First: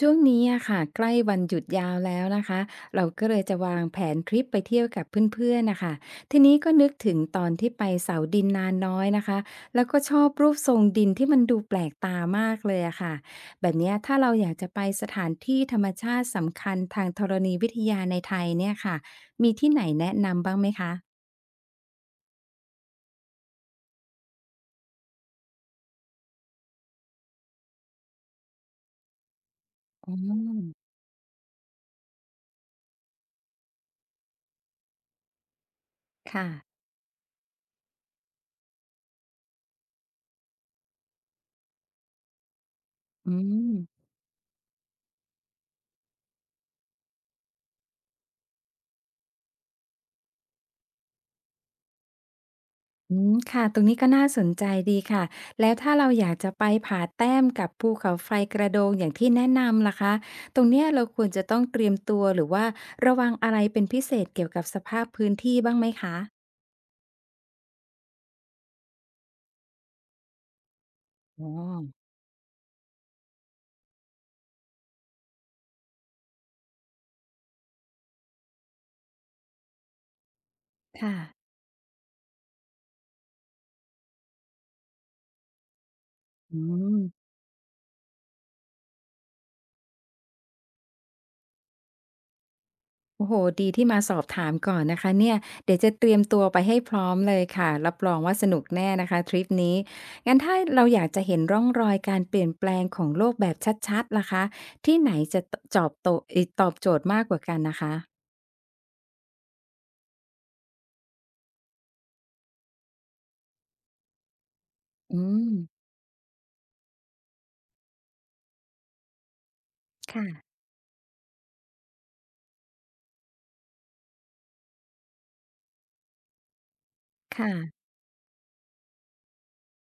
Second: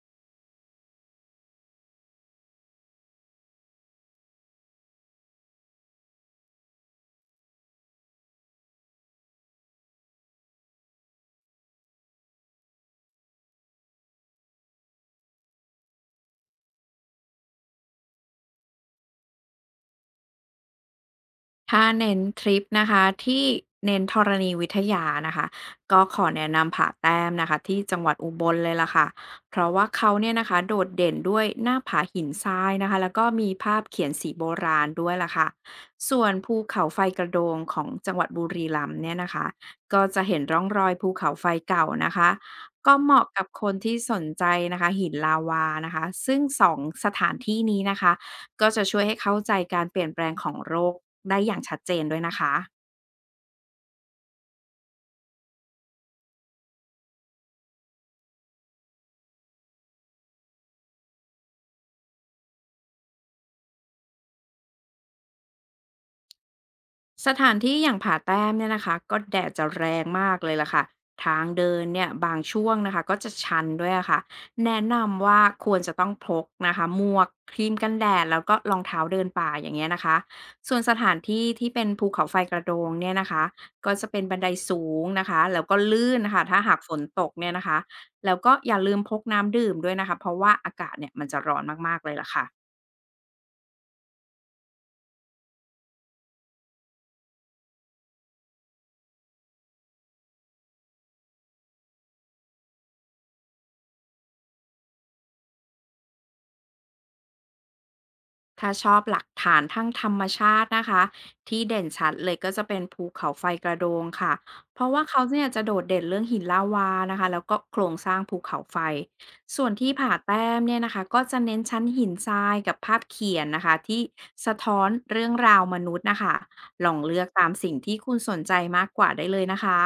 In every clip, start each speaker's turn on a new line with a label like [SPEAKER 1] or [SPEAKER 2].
[SPEAKER 1] ช่วงนี้อะค่ะใกล้วันหยุดยาวแล้วนะคะเราก็เลยจะวางแผนทริปไปเที่ยวกับเพื่อนๆนะคะทีนี้ก็นึกถึงตอนที่ไปเสาดินนานน้อยนะคะแล้วก็ชอบรูปทรงดินที่มันดูแปลกตามากเลยอะค่ะแบบเนี้ยถ้าเราอยากจะไปสถานที่ธรรมชาติสำคัญทางธรณีวิทยาในไทยเนี่ยค่ะมีที่ไหนแนะนำบ้างไหมคะ
[SPEAKER 2] ถ้าเน้นทริปนะคะที่เน้นธรณีวิทยานะคะก็ขอแนะนำผาแต้มนะคะที่จังหวัดอุบลเลยล่ะค่ะเพราะว่าเขา
[SPEAKER 1] อ๋
[SPEAKER 2] เนี่ยนะคะโด
[SPEAKER 1] อ
[SPEAKER 2] ดเด่นด้วยหน้าผาหินทรายนะคะแล้วก็มีภาพเขียนสีโบราณด้วยล่ะค่ะส่วน
[SPEAKER 1] ค่ะ
[SPEAKER 2] ภูเขาไฟกระโดงของจังหวัดบุรีรัมย์เนี่ยนะคะก็จะเห็นร่องรอยภูเขาไฟเก่านะคะก็เหมาะ
[SPEAKER 1] อื
[SPEAKER 2] กับค
[SPEAKER 1] ม
[SPEAKER 2] นที่สนใจนะคะหินลาวานะคะซึ่งสองสถานที่นี้นะคะ ก็จะช่วยให้เข้าใจการเปลี่ยนแปลงของโรคได้อย่างชัดเจนด้วยนะคะ
[SPEAKER 1] อืมค่ะตรงนี้ก็น่าสนใจดีค่ะแล้วถ้าเราอยากจะไปผาแต้มกับภูเขาไฟกระโดงอย่างที่แนะนำล่ะคะตรงเนี้ยเราควรจะต้องเตรียมตัวหรือว่าระวังอะไรเป็นพิเศษเกี่ยวกับสภาพพื้นที่บ้างไหมคะ
[SPEAKER 2] สถานที่อย่างผาแต้มเนี่ยนะคะก็แดดจะแรงมากเลยล่ะค่ะ ทาง
[SPEAKER 1] อ๋อ
[SPEAKER 2] เดินเนี่ยบางช่วงนะคะก็จะชันด้วยอะค่ะแนะนำว่าควรจะต้องพกนะคะหมวกครีมกันแดดแล้วก็รองเท้าเดินป่าอย่างเงี้ยนะคะส่วนสถา
[SPEAKER 1] ค่ะ
[SPEAKER 2] นที่ที่เป็นภูเขาไฟกระโดงเนี่ยนะคะก็จะเป็นบันไดสูงนะคะแล้วก็ลื่นนะคะ
[SPEAKER 1] อื
[SPEAKER 2] ถ้าหากฝ
[SPEAKER 1] ม
[SPEAKER 2] นตกเนี่ยนะคะแล้วก็อย่าลืมพกน้ำดื่มด้วยนะคะเพราะว่าอากาศเนี่ยมันจะร้อนมากๆเลยล่ะค่ะ
[SPEAKER 1] โอ้โฮดีที่มาสอบถามก่อนนะคะเนี่ยเดี๋ยวจะเตรียมตัวไปให้พร้อมเลยค่ะรับรองว่าสนุกแน่นะคะทริปนี้งั้นถ้าเราอยากจะเห็นร่องรอยการเปลี่ยนแปลงของโลกแบบชัดๆล่ะคะที่ไหนจะตจอบโตะเอ๊ยตอบโจทย์มากกว่ากันนะคะ
[SPEAKER 2] ถ้าชอบหลักฐานทั้งธรรมชาตินะคะที่เด่นชัดเลยก็จะเป็นภูเขาไฟกระโดงค่ะเพราะว่าเขา
[SPEAKER 1] อื
[SPEAKER 2] เนี่
[SPEAKER 1] ม
[SPEAKER 2] ยจะโดดเด่นเรื่องหินลาวานะคะแล้วก็โครงสร้างภูเขาไฟส่วนที่ผาแต้
[SPEAKER 1] ค่ะ
[SPEAKER 2] มเนี่ยนะคะก็จะเน้นชั้นหินทรายกับภาพเขียนนะคะที่สะท้อนเรื่องราวมนุษย์นะคะลองเลือกตาม
[SPEAKER 1] ค่ะ
[SPEAKER 2] สิ่งที่คุณสนใจมากกว่าได้เลยนะคะ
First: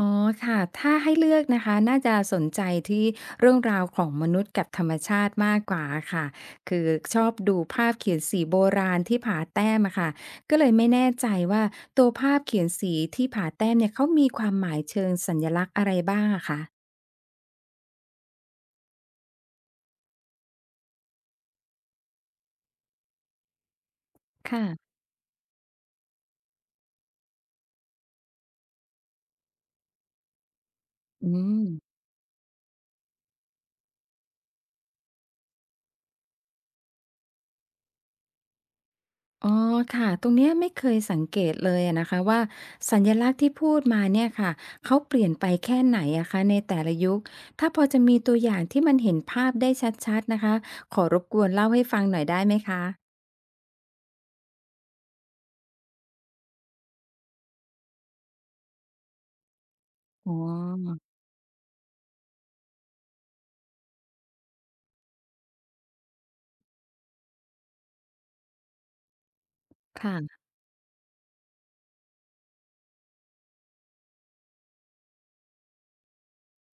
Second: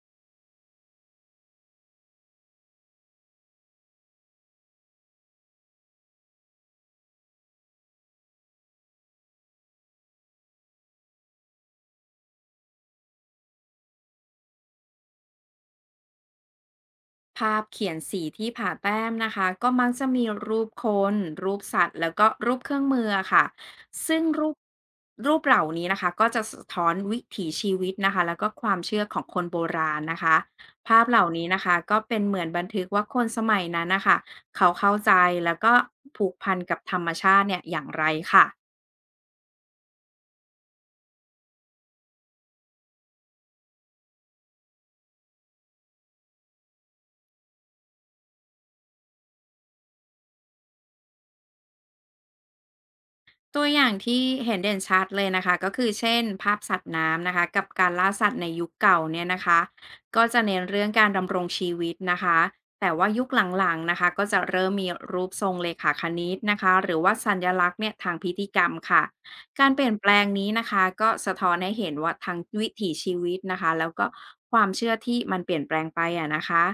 [SPEAKER 1] อ๋อค่ะถ้าให้เลือกนะคะน่าจะสนใจที่เรื่องราวของมนุษย์กับธรรมชาติมากกว่าค่ะคือชอบดูภาพเขียนสีโบราณที่ผาแต้มอะค่ะก็เลยไม่แน่ใจว่าตัวภาพเขียนสีที่ผาแต้มเนี่ยเขามีความหมายเชิงสัญลักษณ์อะไรบ้างอะคะ
[SPEAKER 2] ภาพเขียนสีที่ผ่าแต้มนะคะก็มักจะมีรูปคนรูปสัตว์แล้วก็รูปเครื่องมืออะค่ะซึ่งรูป
[SPEAKER 1] ค่ะ
[SPEAKER 2] รูปเหล่านี้นะคะก็จะสะท้อนวิถีชีวิตนะคะแล้วก็ความเชื่อของคนโบราณนะคะภาพเหล่า
[SPEAKER 1] อื
[SPEAKER 2] นี้นะ
[SPEAKER 1] ม
[SPEAKER 2] คะก็เป็นเหมือนบันทึกว่าคนสมัยนั้นนะคะเขาเข้าใจแล้วก็ผูกพันกับธรรมชาติเนี่ยอย่างไรค่ะ
[SPEAKER 1] อ๋อค่ะตรงเนี้ยไม่เคยสังเกตเลยอะนะคะว่าสัญลักษณ์ที่พูดมาเนี่ยค่ะเขาเปลี่ยนไปแค่ไหนอะคะในแต่ละยุคถ้าพอจะมีตัวอย่างที่มันเห็นภาพได้ชัดๆนะคะขอรบกวนเล่าให้ฟังหน่อยได้ไหมคะ
[SPEAKER 2] ตัวอย่างที่เห็นเด่นชัดเลยนะคะก็คือเช่นภาพสัตว์น้ำนะคะกับการล่าสัตว์ในยุคเก่าเนี่ยนะคะก็
[SPEAKER 1] อ๋อ
[SPEAKER 2] จะเน้นเรื่องการดำรงชีวิตนะคะแต่ว่ายุคหลังๆนะคะก็จะเริ่มมีรูปทรงเลขาคณิตนะคะหรือว่าสัญลักษณ์เนี่ยทางพิธีกรรมค่ะการเปลี่ยนแปลง
[SPEAKER 1] ค่ะ
[SPEAKER 2] นี้นะคะก็สะท้อนให้เห็นว่าทางวิถีชีวิตนะคะแล้วก็ความเชื่อที่มันเปลี่ยนแปลงไปอะนะคะ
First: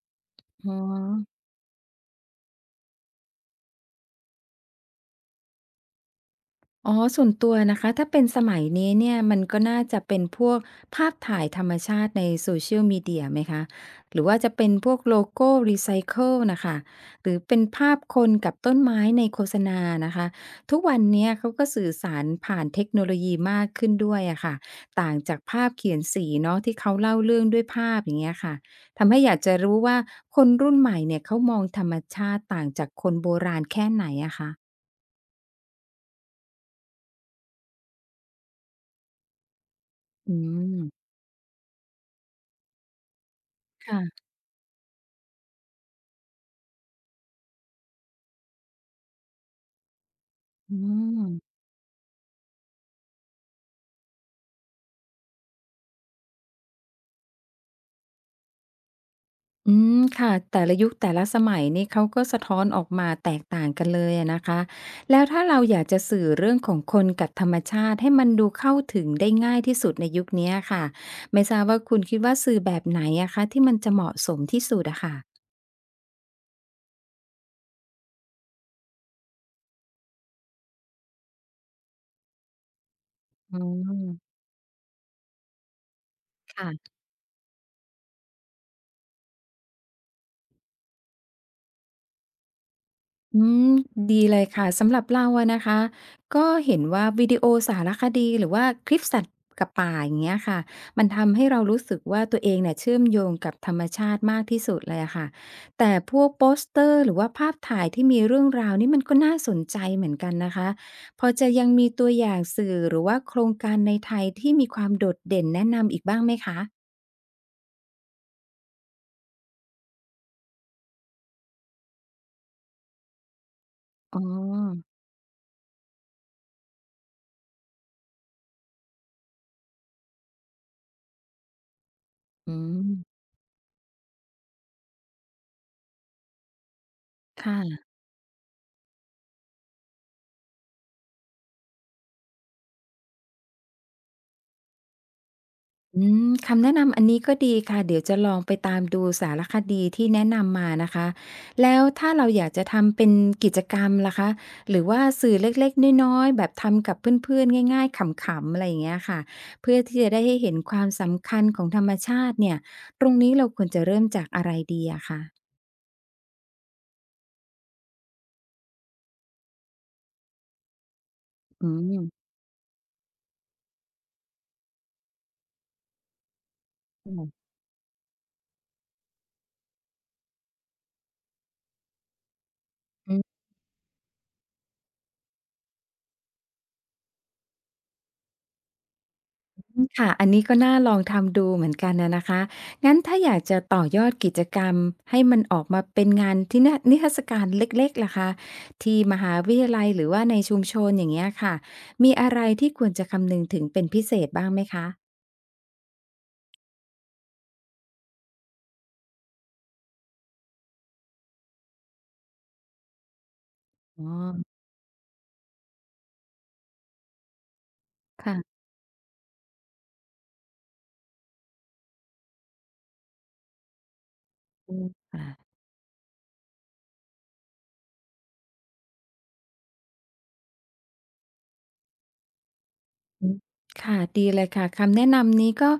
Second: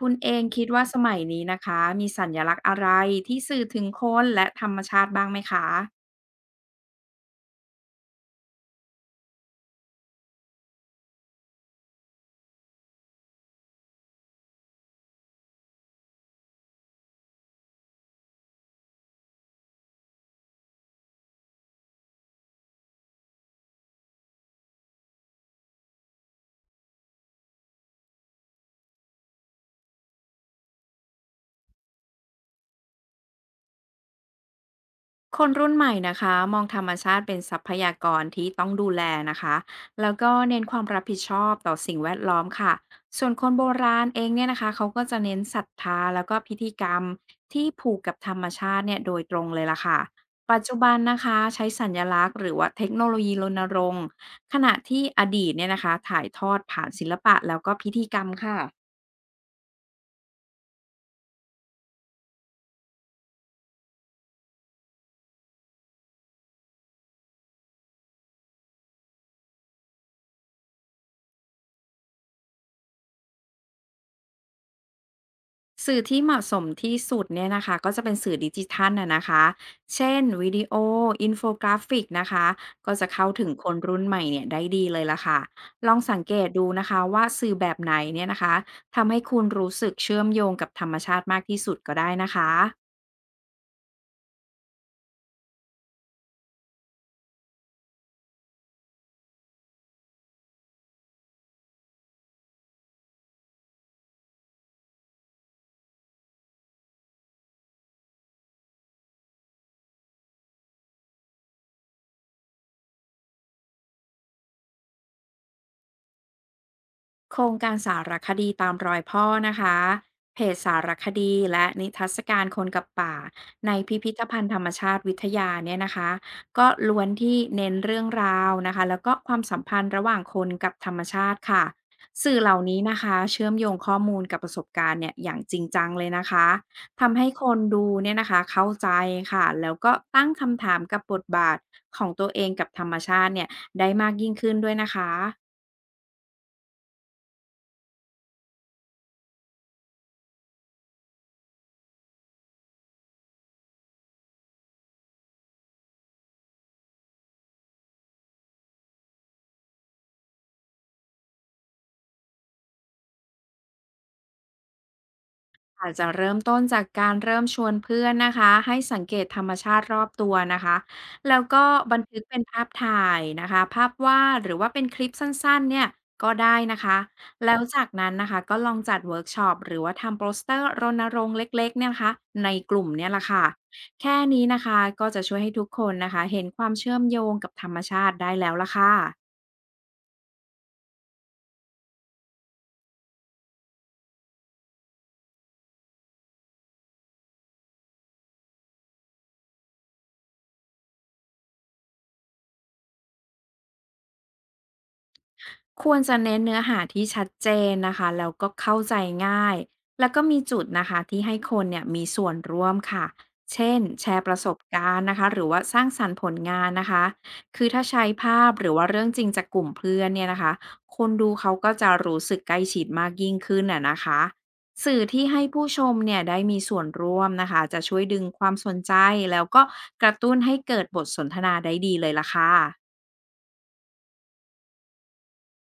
[SPEAKER 2] คุณเองคิด
[SPEAKER 1] อ๋อ
[SPEAKER 2] ว่าสมัยนี้นะคะมีสัญลักษณ์อะไรที่สื่อถึงคนและธรรมชาติบ้างไหมคะ
[SPEAKER 1] อ๋อส่วนตัวนะคะถ้าเป็นสมัยนี้เนี่ยมันก็น่าจะเป็นพวกภาพถ่ายธรรมชาติใน Social Media ไหมคะหรือว่าจะเป็นพวกโลโก้รีไซเคิลน่ะค่ะหรือเป็นภาพคนกับต้นไม้ในโฆษณานะคะทุกวันเนี้ยเขาก็สื่อสารผ่านเทคโนโลยีมากขึ้นด้วยอะค่ะต่างจากภาพเขียนสีเนาะที่เขาเล่าเรื่องด้วยภาพอย่างเงี้ยค่ะทำให้อยากจะรู้ว่าคนรุ่นใหม่เนี่ยเขามองธรรมชาติต่างจากคนโบราณแค่ไหนอะคะ
[SPEAKER 2] คนรุ่นใหม่นะคะมองธรรมชาติเป็นทรัพยากรที่ต้องดูแลนะคะแล้วก็
[SPEAKER 1] อื
[SPEAKER 2] เน้นความ
[SPEAKER 1] ม
[SPEAKER 2] รับผิดชอบต่อสิ่งแวดล้อมค่ะส่วนคนโบราณเอ
[SPEAKER 1] ค่ะ
[SPEAKER 2] งเนี่ยนะคะเขาก็จะเน้นศรัทธาแล้วก็พิธีกรรมที่ผูกกับธรรมชาติเนี่ยโดยตรงเลยล่ะค่ะปัจ
[SPEAKER 1] อื
[SPEAKER 2] จุบันนะคะ
[SPEAKER 1] ม
[SPEAKER 2] ใช้สัญลักษณ์หรือว่าเทคโนโลยีรณรงค์ขณะที่อดีตเนี่ยนะคะถ่ายทอดผ่านศิลปะแล้วก็พิธีกรรมค่ะ
[SPEAKER 1] อืมค่ะ แต่ละยุคแต่ละสมัยนี่เขาก็สะท้อนออกมาแตกต่างกันเลยอะนะคะ แล้วถ้าเราอยากจะสื่อเรื่องของคนกับธรรมชาติให้มันดูเข้าถึงได้ง่ายที่สุดในยุคเนี้ยค่ะ ไม่ทราบว่าคุณคิดว่าสื่อแบบไหนอะคะที่มันจะเหมาะสมที่สุดอะค่ะ
[SPEAKER 2] สื่อที่เหมาะสมที่สุดเนี่ยนะคะก็จะเป็นสื่อดิจิทัลนะคะ เช่นวิดีโออินโฟกราฟิกนะคะก็จะเข้าถึง
[SPEAKER 1] อื
[SPEAKER 2] คนรุ่นใหม่
[SPEAKER 1] ม
[SPEAKER 2] เนี่ยได้ดีเลยละค่ะลองสังเกตดูนะ
[SPEAKER 1] ค่ะ
[SPEAKER 2] คะว่าสื่อแบบไหนเนี่ยนะคะทำให้คุณรู้สึกเชื่อมโยงกับธรรมชาติมากที่สุดก็ได้นะคะ
[SPEAKER 1] อืมดีเลยค่ะสำหรับเราอะนะคะก็เห็นว่าวิดีโอสารคดีหรือว่าคลิปสัตว์กับป่าอย่างเงี้ยค่ะมันทำให้เรารู้สึกว่าตัวเองเนี่ยเชื่อมโยงกับธรรมชาติมากที่สุดเลยอะค่ะแต่พวกโปสเตอร์หรือว่าภาพถ่ายที่มีเรื่องราวนี่มันก็น่าสนใจเหมือนกันนะคะพอจะยังมีตัวอย่างสื่อหรือว่าโครงการในไทยที่มีความโดดเด่นแนะนำอีกบ้างไหมคะ
[SPEAKER 2] โครงการสารคดีตามรอยพ่อนะคะเพจสารคดีและนิทรรศการคนกับป่าในพิพิ
[SPEAKER 1] อ๋
[SPEAKER 2] ธ
[SPEAKER 1] อ
[SPEAKER 2] ภัณฑ์ธรรมชาติวิทยาเนี่ยนะคะก็ล้วนที่เน้นเรื่องราวนะคะแล้วก็ความสัมพันธ์ระหว่างคนกับธรรมชาติค่ะสื่อเห
[SPEAKER 1] อื
[SPEAKER 2] ล่านี้
[SPEAKER 1] ม
[SPEAKER 2] นะคะเชื่อมโยงข้อมูลกับประสบการณ์เนี่ยอย่างจริงจังเลยนะคะทำให้คนดู
[SPEAKER 1] ค่ะ
[SPEAKER 2] เนี่ยนะคะเข้าใจค่ะแล้วก็ตั้งคำถามกับบทบาทของตัวเองกับธรรมชาติเนี่ยได้มากยิ่งขึ้นด้วยนะคะ
[SPEAKER 1] อืมคำแนะนำอันนี้ก็ดีค่ะเดี๋ยวจะลองไปตามดูสารคดีที่แนะนำมานะคะแล้วถ้าเราอยากจะทำเป็นกิจกรรมล่ะคะหรือว่าสื่อเล็กๆน้อยๆแบบทำกับเพื่อนๆง่ายๆขำๆอะไรอย่างเงี้ยค่ะเพื่อที่จะได้ให้เห็นความสำคัญของธรรมชาติเนี่ยตรงนี้เราควรจะเริ่มจากอะไรดีอะคะ
[SPEAKER 2] อาจจะเริ่มต้นจากการเริ่มชวนเพื่อนนะคะให้สังเกตธรรมชาติรอบตัวนะคะแล้วก็
[SPEAKER 1] อื
[SPEAKER 2] บันทึก
[SPEAKER 1] ม
[SPEAKER 2] เป็นภาพถ่ายนะคะภาพวาดหรือว่าเป็นคลิปสั้นๆเนี่ยก็ได้นะคะ
[SPEAKER 1] อืม
[SPEAKER 2] แล้วจากนั้นนะคะก็ลองจัดเวิร์กช็อปหรือว่าทำโปสเตอร์รณรงค์เล็กๆเนี่ยนะคะในกลุ่มเนี่ยละค่ะแค่นี้นะคะก็จะช่วยให้ทุกคนนะคะเห็นความเชื่อมโยงกับธรรมชาติได้แล้วละค่ะ
[SPEAKER 1] อืมค่ะ อันนี้ก็น่าลองทำดูเหมือนกันนะนะคะ งั้นถ้าอยากจะต่อยอดกิจกรรมให้มันออกมาเป็นงานที่นะนิทรรศการเล็กๆล่ะคะที่มหาวิทยาลัยหรือว่าในชุมชนอย่างเงี้ยค่ะ มีอะไรที่ควรจะคำนึงถึงเป็นพิเศษบ้างไหมคะ
[SPEAKER 2] ควรจะเน้นเนื้อหาที่ชัดเจนนะคะแล้วก็เข้าใจง่ายแล้วก็มีจุดนะคะที่ให้คนเนี่ยมีส่วนร่วมค่ะเช่น
[SPEAKER 1] อ๋
[SPEAKER 2] แช
[SPEAKER 1] อ
[SPEAKER 2] ร์ประสบการณ์นะคะหรือว่าสร้างสรรค์ผลงานนะคะคือถ้าใช้ภาพ
[SPEAKER 1] ค่ะ
[SPEAKER 2] หรือว่าเรื่องจริงจากกลุ่มเพื่อนเนี่ยนะคะคนดูเขาก็จะรู้สึกใกล้ชิดมากยิ่งขึ้นน่ะนะคะ
[SPEAKER 1] อืม
[SPEAKER 2] สื่อที่ให้
[SPEAKER 1] ค่ะ
[SPEAKER 2] ผู้ชมเนี่ยได้มีส่วนร่วมนะคะจะช่วยดึงความสนใจแล้วก็กระตุ้นให้เกิดบทสนทนาได้ดีเลยล่ะค่ะ
[SPEAKER 1] อืมค่ะดีเลยค่ะคำแนะนำนี้ก็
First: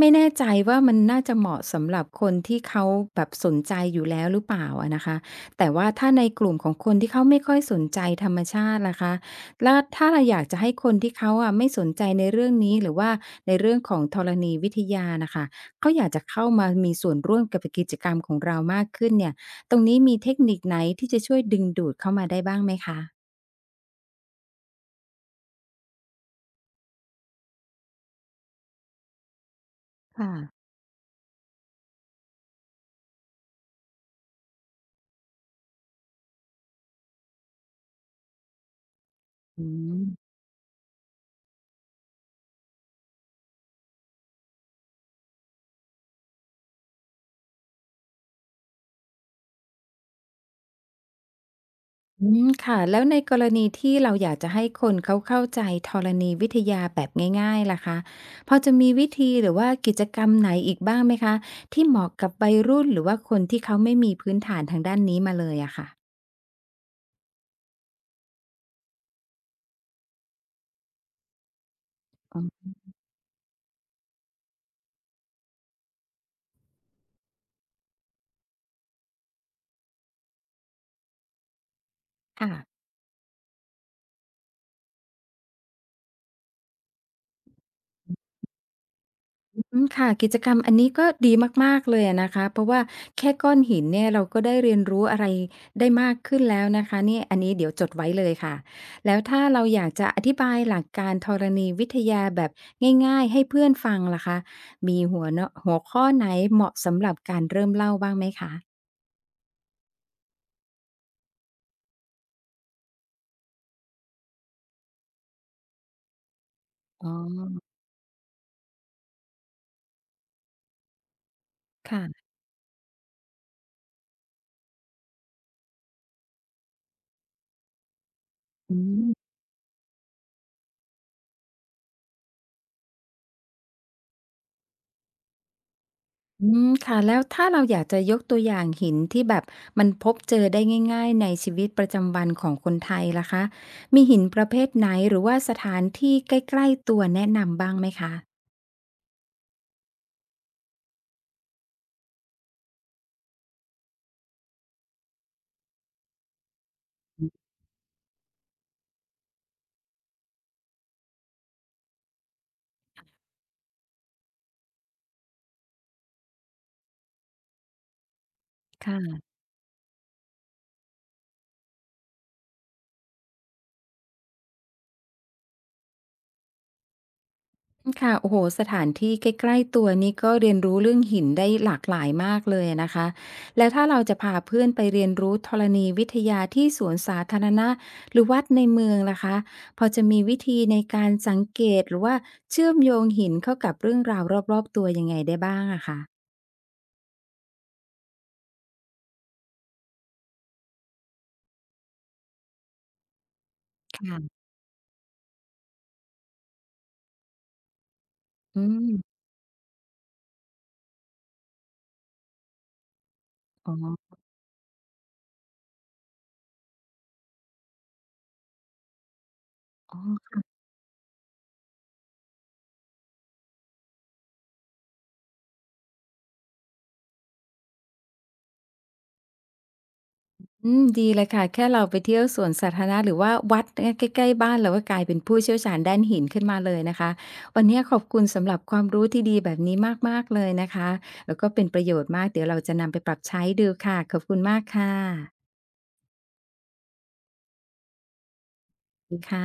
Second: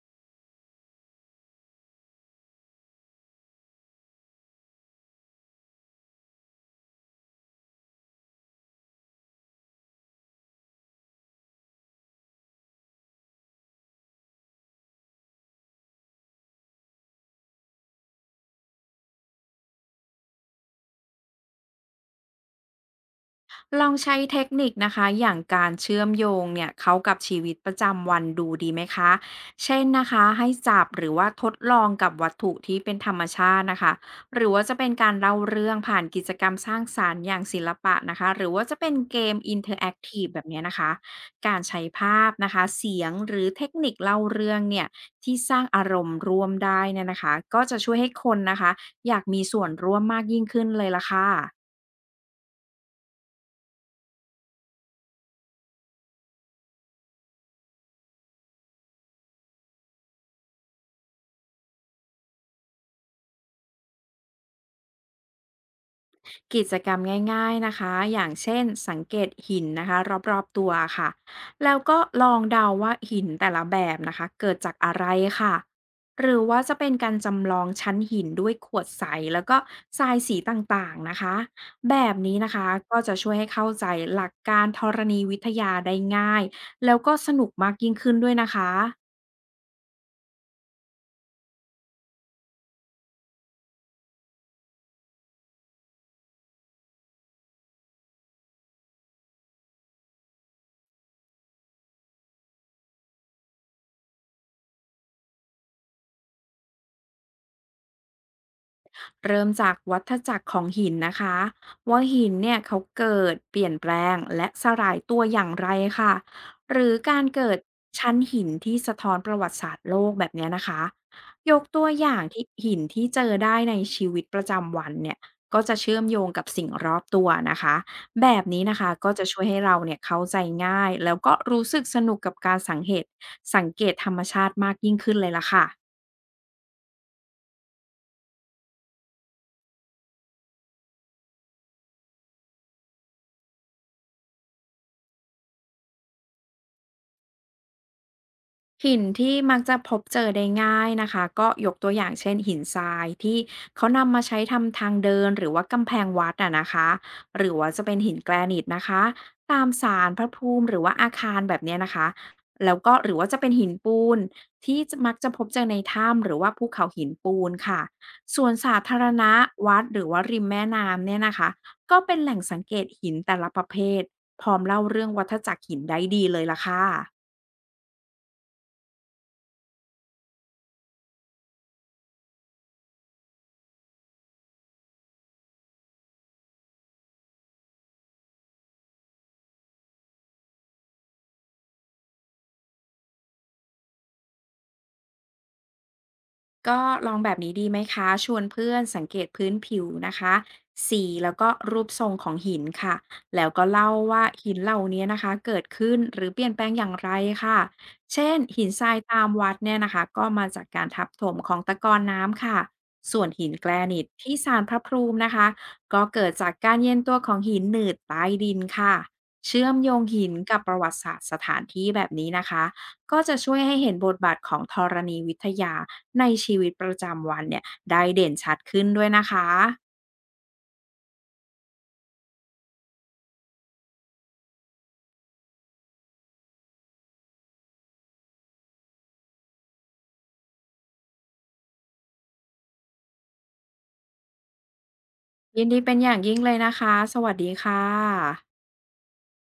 [SPEAKER 1] ไม่แน่ใจว่ามันน่าจะเหมาะสำหรับคนที่เขาแบบสนใจอยู่แล้วหรือเปล่าอะนะคะแต่ว่าถ้าในกลุ่มของคนที่เขาไม่ค่อยสนใจธรรมชาติล่ะคะแล้วถ้าเราอยากจะให้คนที่เขาอะไม่สนใจในเรื่องนี้หรือว่าในเรื่องของธรณีวิทยาน่ะค่ะเขาอยากจะเข้ามามีส่วนร่วมกับกิจกรรมของเรามากขึ้นเนี่ยตรงนี้มีเทคนิคไหนที่จะช่วยดึงดูดเข้ามาได้บ้างไหมคะ
[SPEAKER 2] ลองใช้เทคนิคนะคะอย่างการเชื่อมโยงเนี่ยเขากับชีวิตประจำวันดูดีไหมคะเช่นนะคะ
[SPEAKER 1] ค่ะ
[SPEAKER 2] ให้จับหรือว่าทดลองกับวัตถุที่เป็นธรรมชาตินะคะหรือว่าจะเป็นการเล่าเรื่องผ่านกิจกรรมสร้างสารรค์อย่างศิลปะนะคะหรือว่าจะเป็นเกมอิน
[SPEAKER 1] อื
[SPEAKER 2] เทอร์แอคทีฟ
[SPEAKER 1] ม
[SPEAKER 2] แบบเนี้ยนะคะการใช้ภาพนะคะเสียงหรือเทคนิคเล่าเรื่องเนี่ยที่สร้างอารมณ์ร่วมได้เนยนะคะก็จะช่วยให้คนนะคะอยากมีส่วนร่วมมากยิ่งขึ้นเลยละค่ะ
[SPEAKER 1] อืมค่ะแล้วในกรณีที่เราอยากจะให้คนเขาเข้าใจธรณีวิทยาแบบง่ายๆล่ะคะพอจะมีวิธีหรือว่ากิจกรรมไหนอีกบ้างไหมคะที่เหมาะกับวัยรุ่นหรือว่าคนที่เขาไม่มีพื้นฐานทางด้านนี้มาเลยอะค่ะ
[SPEAKER 2] กิจกรรมง่ายๆนะคะอย่างเช่นสังเกตหินนะคะรอบๆตัวค่ะแล้วก็ลองเดาว่าหินแต่ละแบบนะคะเกิดจากอะไรค่ะหรือว่าจะเป็นการจำลองชั้นหินด้วยขวดใสแล้วก็ทรายสีต่างๆนะคะแบบนี้
[SPEAKER 1] ค่ะ
[SPEAKER 2] นะคะก็จะช่วยให้เข้าใจหลักการธรณีวิทยาได้ง่ายแล้วก็สนุกมากยิ่งขึ้นด้วยนะคะ
[SPEAKER 1] อืมค่ะกิจกรรมอันนี้ก็ดีมากๆเลยอะนะคะเพราะว่าแค่ก้อนหินเนี่ยเราก็ได้เรียนรู้อะไรได้มากขึ้นแล้วนะคะเนี่ยอันนี้เดี๋ยวจดไว้เลยค่ะแล้วถ้าเราอยากจะอธิบายหลักการธรณีวิทยาแบบง่ายๆให้เพื่อนฟังล่ะคะมีหัวข้อไหนเหมาะสำหรับการเริ่มเล่าบ้างไหมคะ
[SPEAKER 2] เริ่มจากวัฏจักรของหินนะคะว่าหินเนี่ยเขาเกิดเปลี่ยนแปลงและสลายตัวอย่างไรค่ะหรือ
[SPEAKER 1] อ๋
[SPEAKER 2] การเกิด
[SPEAKER 1] อ
[SPEAKER 2] ชั้นหินที่สะท้อนประวัติศาสตร์โลกแบบเนี้ยนะคะยกตัวอย่าง
[SPEAKER 1] ค่ะ
[SPEAKER 2] ที่หินที่เจอได้ในชีวิตประจำวันเนี่ยก็จะเชื่อมโยงกับสิ่งรอบตัวนะคะแบบนี้
[SPEAKER 1] อื
[SPEAKER 2] นะคะก็
[SPEAKER 1] ม
[SPEAKER 2] จะช่วยให้เราเนี่ยเข้าใจง่ายแล้วก็รู้สึกสนุกกับการสังเกตธรรมชาติมากยิ่งขึ้นเลยล่ะค่ะ
[SPEAKER 1] อืมค่ะแล้วถ้าเราอยากจะยกตัวอย่างหินที่แบบมันพบเจอได้ง่ายๆในชีวิตประจำวันของคนไทยล่ะคะมีหินประเภทไหนหรือว่าสถานที่ใกล้ๆตัวแนะนำบ้างไหมคะ
[SPEAKER 2] หินที่มักจะพบเจอได้ง่ายนะคะก็ยกตัวอย่างเช่นหินทรายที่เขานำมาใช้ทำทางเดินหรือว่ากำแพงวัดอะนะคะหรือว่าจะเป็นหินแกรนิตนะคะตามศาลพระภูมิหรือว่าอาคารแบบเนี้ยนะคะแล้วก็หรือว่าจะเป็นหินปูนที่จะมักจะพบเจอในถ้ำหรือว่าภูเขาหินปูนค่ะส่วนสาธาร
[SPEAKER 1] ค่ะ
[SPEAKER 2] ณะวัดหรือว่าริมแม่น้ำเนี่ยนะคะก็เป็นแหล่งสังเกตหินแต่ละประเภทพร้อมเล่าเรื่องวัฏจักรหินได้ดีเลยล่ะค่ะ
[SPEAKER 1] ค่ะโอ้โห สถานที่ใกล้ๆตัวนี่ก็เรียนรู้เรื่องหินได้หลากหลายมากเลยนะคะ แล้วถ้าเราจะพาเพื่อนไปเรียนรู้ธรณีวิทยาที่สวนสาธารณะหรือวัดในเมืองล่ะคะ พอจะมีวิธีในการสังเกตหรือว่าเชื่อมโยงหินเข้ากับเรื่องราวรอบๆตัวยังไงได้บ้างอะคะ
[SPEAKER 2] ก็ลองแบบนี้ดีไหมคะชวนเพื่อนสังเกตพื้นผิวนะคะสีแล้วก็รูปทรงของหินค่ะแล้วก็เล่าว่า
[SPEAKER 1] ค่ะ
[SPEAKER 2] หินเหล่านี้นะคะเกิดขึ้นหรือเปลี่ยนแปลงอย่างไรค่ะเช่น
[SPEAKER 1] อื
[SPEAKER 2] หินทราย
[SPEAKER 1] ม
[SPEAKER 2] ตามวัดเนี่ยนะคะก็มาจากการทับถมของตะกอนน้ำค่ะส่วนหินแก
[SPEAKER 1] อ๋
[SPEAKER 2] รนิต
[SPEAKER 1] อ
[SPEAKER 2] ที่ศาลพระภูมินะคะก็เกิดจากการเย็นตัวของหินหนืดใต้ดินค่ะเชื่อมโยงหิน
[SPEAKER 1] ออ
[SPEAKER 2] กับประวัติศาสตร์สถานที่แบบนี้นะคะ ก็จะช่วยให้เห็นบทบาทของธรณีวิทยาในชีวิตประจำวันเนี่ยได้เด่นชัดขึ้นด้วยนะคะ
[SPEAKER 1] อืมดีเลยค่ะแค่เราไปเที่ยวสวนสาธารณะหรือว่าวัดเนี่ยใกล้ๆบ้านเราก็กลายเป็นผู้เชี่ยวชาญด้านหินขึ้นมาเลยนะคะวันเนี้ยขอบคุณสำหรับความรู้ที่ดีแบบนี้มากๆเลยนะคะแล้วก็เป็นประโยชน์มากเดี๋ยวเราจะนำไปปรับใช้ดูค่ะขอบคุณมากค่ะ
[SPEAKER 2] ยินดีเป็นอย่างยิ่งเลยนะคะสวัสดีค่ะ
[SPEAKER 1] ดีค่ะ